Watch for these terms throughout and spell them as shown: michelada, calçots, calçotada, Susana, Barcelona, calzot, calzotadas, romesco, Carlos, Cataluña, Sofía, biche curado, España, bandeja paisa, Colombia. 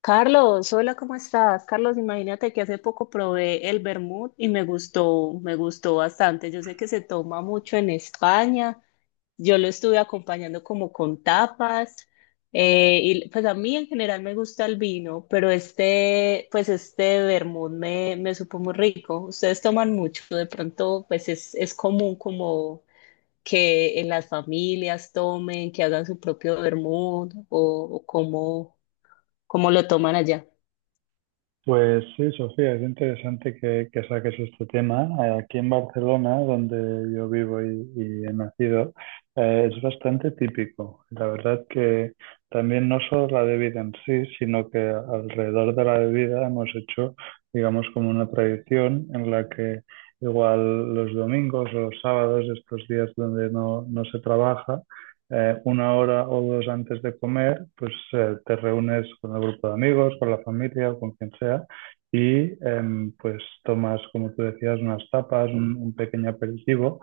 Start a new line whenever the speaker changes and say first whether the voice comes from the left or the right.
left: Carlos, hola, ¿cómo estás? Carlos, imagínate que hace poco probé el vermut y me gustó bastante. Yo sé que se toma mucho en España. Yo lo estuve acompañando como con tapas. Y pues a mí en general me gusta el vino, pero este, pues este vermut me supo muy rico. Ustedes toman mucho, de pronto, pues es común como que en las familias tomen, que hagan su propio vermut o cómo, cómo lo toman allá.
right: Pues sí, Sofía, es interesante que saques este tema. Aquí en Barcelona, donde yo vivo y he nacido, es bastante típico. La verdad que también no solo la bebida en sí, sino que alrededor de la bebida hemos hecho, digamos, como una tradición en la que igual los domingos o los sábados, estos días donde no se trabaja, una hora o dos antes de comer, pues te reúnes con el grupo de amigos, con la familia o con quien sea y pues tomas, como tú decías, unas tapas, un pequeño aperitivo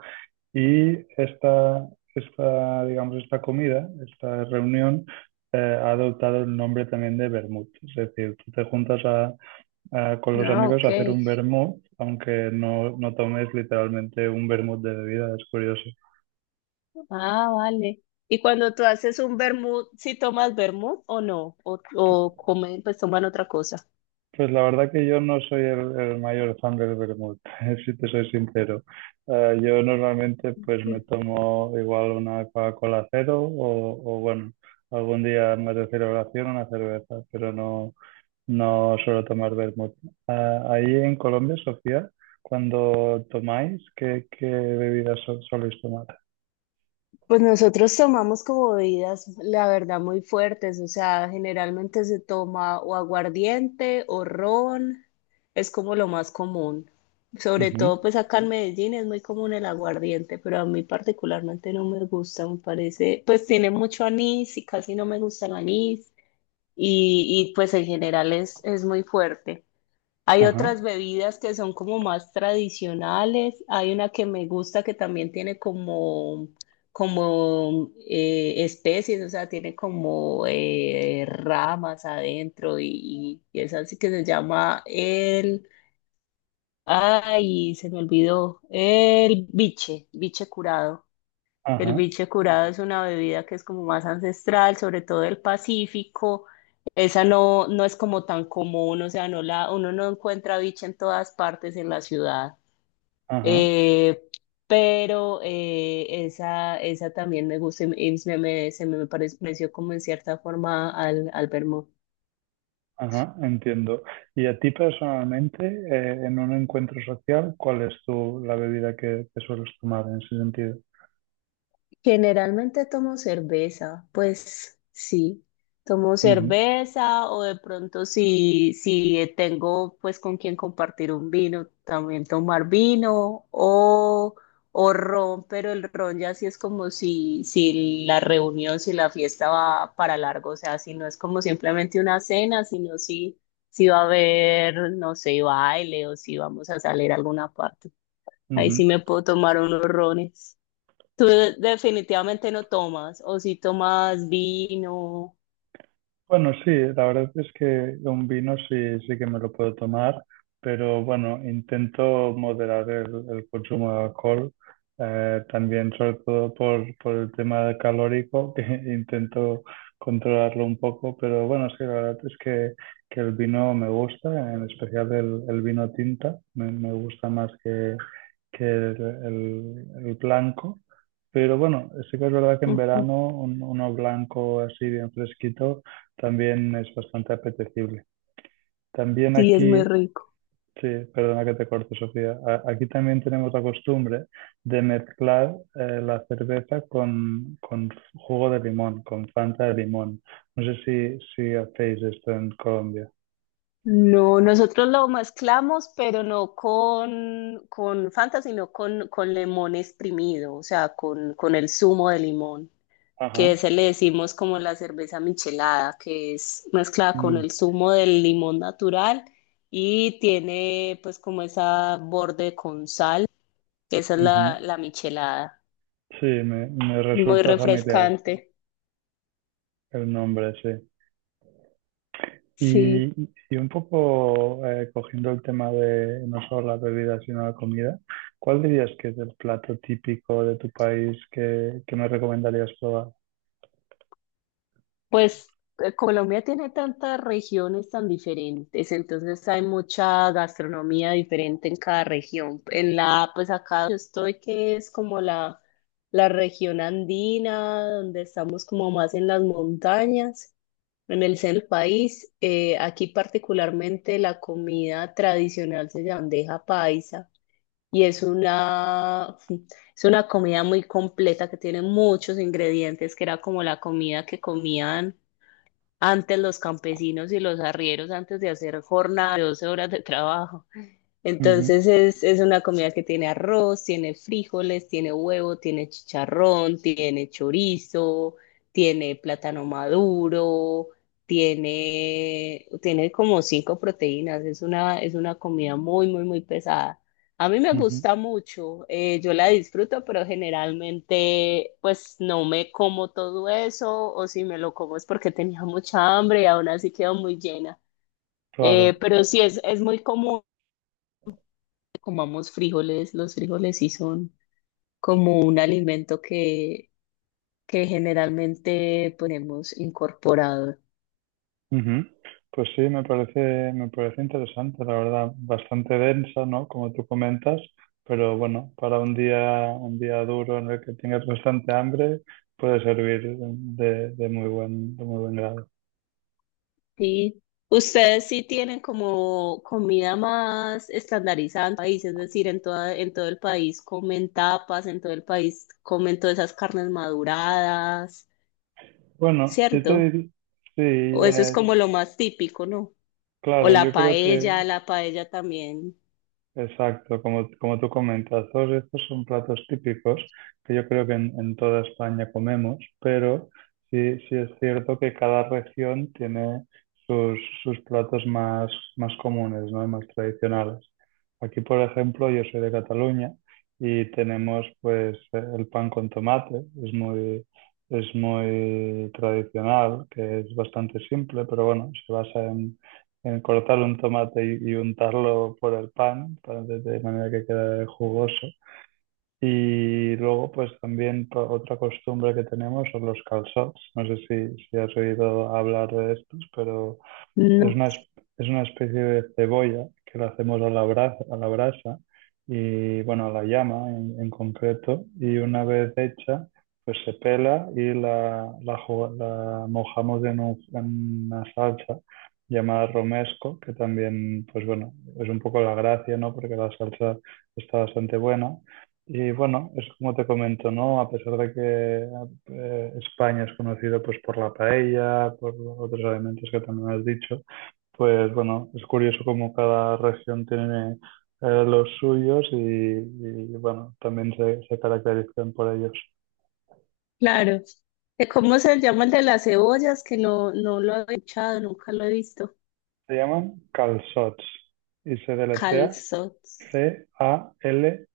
right: y esta, digamos, esta comida, esta reunión ha adoptado el nombre también de vermut. Es decir, tú te juntas a, con los
left: Ah,
right: amigos
left: ok.
right: a hacer un vermut, aunque no tomes literalmente un vermut de bebida, es curioso.
left: Ah, vale. Y cuando tú haces un vermut, ¿sí tomas vermut o no? O comen, pues toman otra cosa.
right: Pues la verdad que yo no soy el mayor fan del vermut, si te soy sincero. Yo normalmente pues me tomo igual una Coca-Cola cero o, bueno, algún día más de celebración una cerveza, pero no suelo tomar vermut. Ah, ahí en Colombia, Sofía, cuando tomáis, qué bebidas soléis tomar?
left: Pues nosotros tomamos como bebidas, la verdad, muy fuertes, o sea, generalmente se toma o aguardiente o ron, es como lo más común. Sobre
right: Ujú.
left: todo, pues acá en Medellín es muy común el aguardiente, pero a mí particularmente no me gusta, me parece, pues tiene mucho anís y casi no me gusta el anís. Pues en general es muy fuerte. Hay
right: Ajá,
left: otras bebidas que son como más tradicionales. Hay una que me gusta que también tiene como especies, o sea, tiene como ramas adentro y es así que se llama el... Ay, se me olvidó. El biche curado. El
right: ajá,
left: biche curado es una bebida que es como más ancestral, sobre todo del Pacífico. Esa no es como tan común, o sea, uno no encuentra biche en todas partes en la ciudad.
right: ajá.
left: Eh, pero esa también me gusta y se me pareció como en cierta forma al vermo-.
right: Ajá, entiendo. Y a ti personalmente, en un encuentro social, ¿cuál es tu, la bebida que sueles tomar en ese sentido?
left: Generalmente tomo cerveza, pues sí, tomo
right: Ujú,
left: cerveza o de pronto si tengo pues con quien compartir un vino, también tomar vino o ron, pero el ron ya sí es como si la reunión, si la fiesta va para largo, o sea, si no es como simplemente una cena, sino si va a haber, no sé, baile o si vamos a salir a alguna parte. Ahí
right: ujú.
left: sí me puedo tomar unos rones. Tú definitivamente no tomas, o si tomas vino.
right: Bueno, sí, la verdad es que un vino sí, sí que me lo puedo tomar, pero bueno, intento moderar el consumo de alcohol, también sobre todo por el tema del calórico, que intento controlarlo un poco, pero bueno, sí, la verdad es que el vino me gusta, en especial el vino tinta, me gusta más que el blanco, pero bueno, sí que es verdad que en
left: Ujú.
right: verano uno blanco así bien fresquito también es bastante apetecible. También
left: Sí, es muy
right: aquí,
left: rico.
right: sí, perdona que te corte, Sofía, aquí también tenemos la costumbre de mezclar la cerveza con jugo de limón, con Fanta de limón. No sé si hacéis esto en Colombia.
left: No, nosotros lo mezclamos, pero no con Fanta, sino con limón exprimido, o sea, con el zumo de limón,
right: Ajá.
left: que se le decimos como la cerveza michelada, que es mezclada con
right: Mm,
left: el zumo del limón natural y tiene pues como esa borde con sal, esa es
right: ujú.
left: la michelada,
right: Sí, me
left: muy
right: resulta familiar
left: refrescante.
right: el nombre, sí.
left: Sí.
right: Y, y un poco cogiendo el tema de no solo la bebida, sino la comida, ¿cuál dirías que es el plato típico de tu país que me recomendarías probar?
left: Pues Colombia tiene tantas regiones tan diferentes, entonces hay mucha gastronomía diferente en cada región. En la, pues acá donde estoy, que es como la región andina, donde estamos como más en las montañas, en el centro del país. Aquí particularmente la comida tradicional se llama bandeja paisa y es una, es una comida muy completa que tiene muchos ingredientes, que era como la comida que comían antes los campesinos y los arrieros antes de hacer jornadas de 12 horas de trabajo.
right: Ujú,
left: Entonces es una comida que tiene arroz, tiene frijoles, tiene huevo, tiene chicharrón, tiene chorizo, tiene plátano maduro, tiene, tiene como cinco proteínas. Es una comida muy, muy, muy pesada. A mí me
right: ujú,
left: gusta mucho, yo la disfruto, pero generalmente pues no me como todo eso o si me lo como es porque tenía mucha hambre y aún así quedo muy llena. Eh,
right: claro.
left: pero sí es muy común comamos frijoles. Los frijoles sí son como un alimento que generalmente ponemos incorporado.
right: Ujú. Pues sí, me parece interesante, la verdad, bastante densa, ¿no? Como tú comentas, pero bueno, para un día duro en el que tengas bastante hambre, puede servir de muy buen grado.
left: Sí. Ustedes sí tienen como comida más estandarizada en el país, es decir, en toda, en todo el país comen tapas, en todo el país comen todas esas carnes maduradas,
right: Bueno, yo te
left: ¿cierto? O eso es
right: diría, sí.
left: como lo más típico, ¿no? O
right: Claro, yo creo que,
left: la paella también.
right: exacto, como, como tú comentas, todos estos son platos típicos que yo creo que en toda España comemos, pero sí, sí es cierto que cada región tiene sus platos más, más comunes, ¿no? Y más tradicionales. Aquí, por ejemplo, yo soy de Cataluña y tenemos pues el pan con tomate, es muy, es muy tradicional, que es bastante simple, pero bueno, se basa en cortar un tomate y untarlo por el pan, para, de manera que quede jugoso. Y luego, pues también otra costumbre que tenemos son los calçots. No sé si has oído hablar de estos, pero es
left: No.
right: una, es es una especie de cebolla que la hacemos a la brasa y bueno, a la llama en concreto. Y una vez hecha, pues se pela y la mojamos en una salsa llamada romesco, que también, pues bueno, es un poco la gracia, ¿no? Porque la salsa está bastante buena. Y bueno, es como te comento, ¿no? A pesar de que España es conocido pues por la paella, por otros alimentos que también has dicho, pues bueno, es curioso cómo cada región tiene los suyos y, bueno, también se caracterizan por ellos.
left: Claro. ¿Cómo se llama el de las cebollas? Que no, no lo he escuchado, nunca lo he visto.
right: Se llaman calçots y se deletrea
left: Calzot.
right: C-A-L,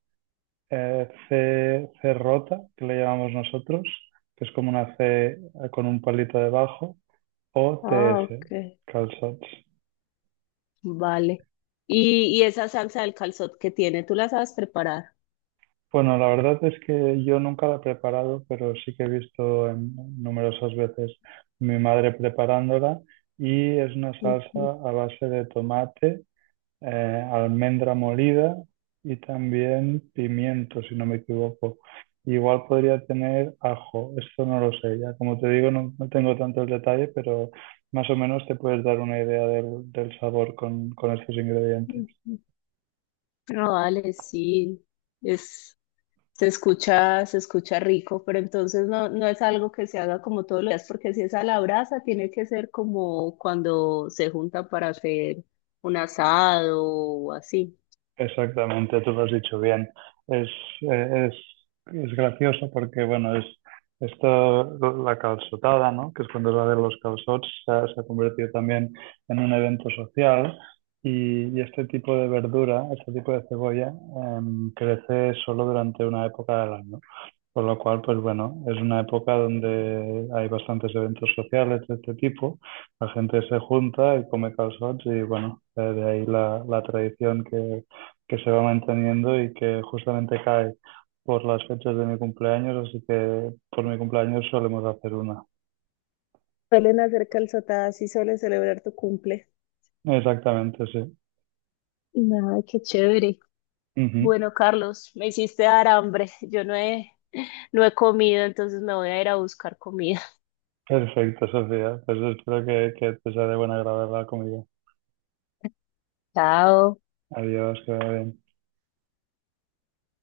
right: C, C rota, que le llamamos nosotros, que es como una C eh, con un palito debajo, o
left: Ah,
right: T-S,
left: ok.
right: calçots.
left: Vale. Y esa salsa del calzot que tiene, ¿tú la sabes preparar?
right: Bueno, la verdad es que yo nunca la he preparado, pero sí que he visto numerosas veces mi madre preparándola y es una salsa
left: Ujú,
right: a base de tomate, almendra molida y también pimiento, si no me equivoco. Igual podría tener ajo, esto no lo sé, ya como te digo no tengo tanto el detalle, pero más o menos te puedes dar una idea del sabor con estos ingredientes.
left: ujú. Ah, vale, sí. Es, se escucha rico, pero entonces no, no es algo que se haga como todos los días, porque si es a la brasa, tiene que ser como cuando se juntan para hacer un asado o así.
right: Exactamente, tú lo has dicho bien. Es, eh, es, es gracioso porque, bueno, es esto, la calçotada, ¿no? Que es cuando es la de los calçots, se ha convertido también en un evento social y este tipo de verdura, este tipo de cebolla, crece solo durante una época del año. Con lo cual, pues bueno, es una época donde hay bastantes eventos sociales de este tipo, la gente se junta y come calçots y bueno, de ahí la, la tradición que se va manteniendo y que justamente cae por las fechas de mi cumpleaños, así que por mi cumpleaños solemos hacer una.
left: Suelen hacer calzotadas y suelen celebrar tu cumple.
right: Exactamente, sí.
left: Ay, qué chévere.
right: Ujú.
left: Bueno, Carlos, me hiciste dar hambre. Yo no he, no he comido, entonces me voy a ir a buscar comida.
right: Perfecto, Sofía. Pues espero que te sea de buen agrado la comida.
left: Chao.
right: Adiós, que vaya bien.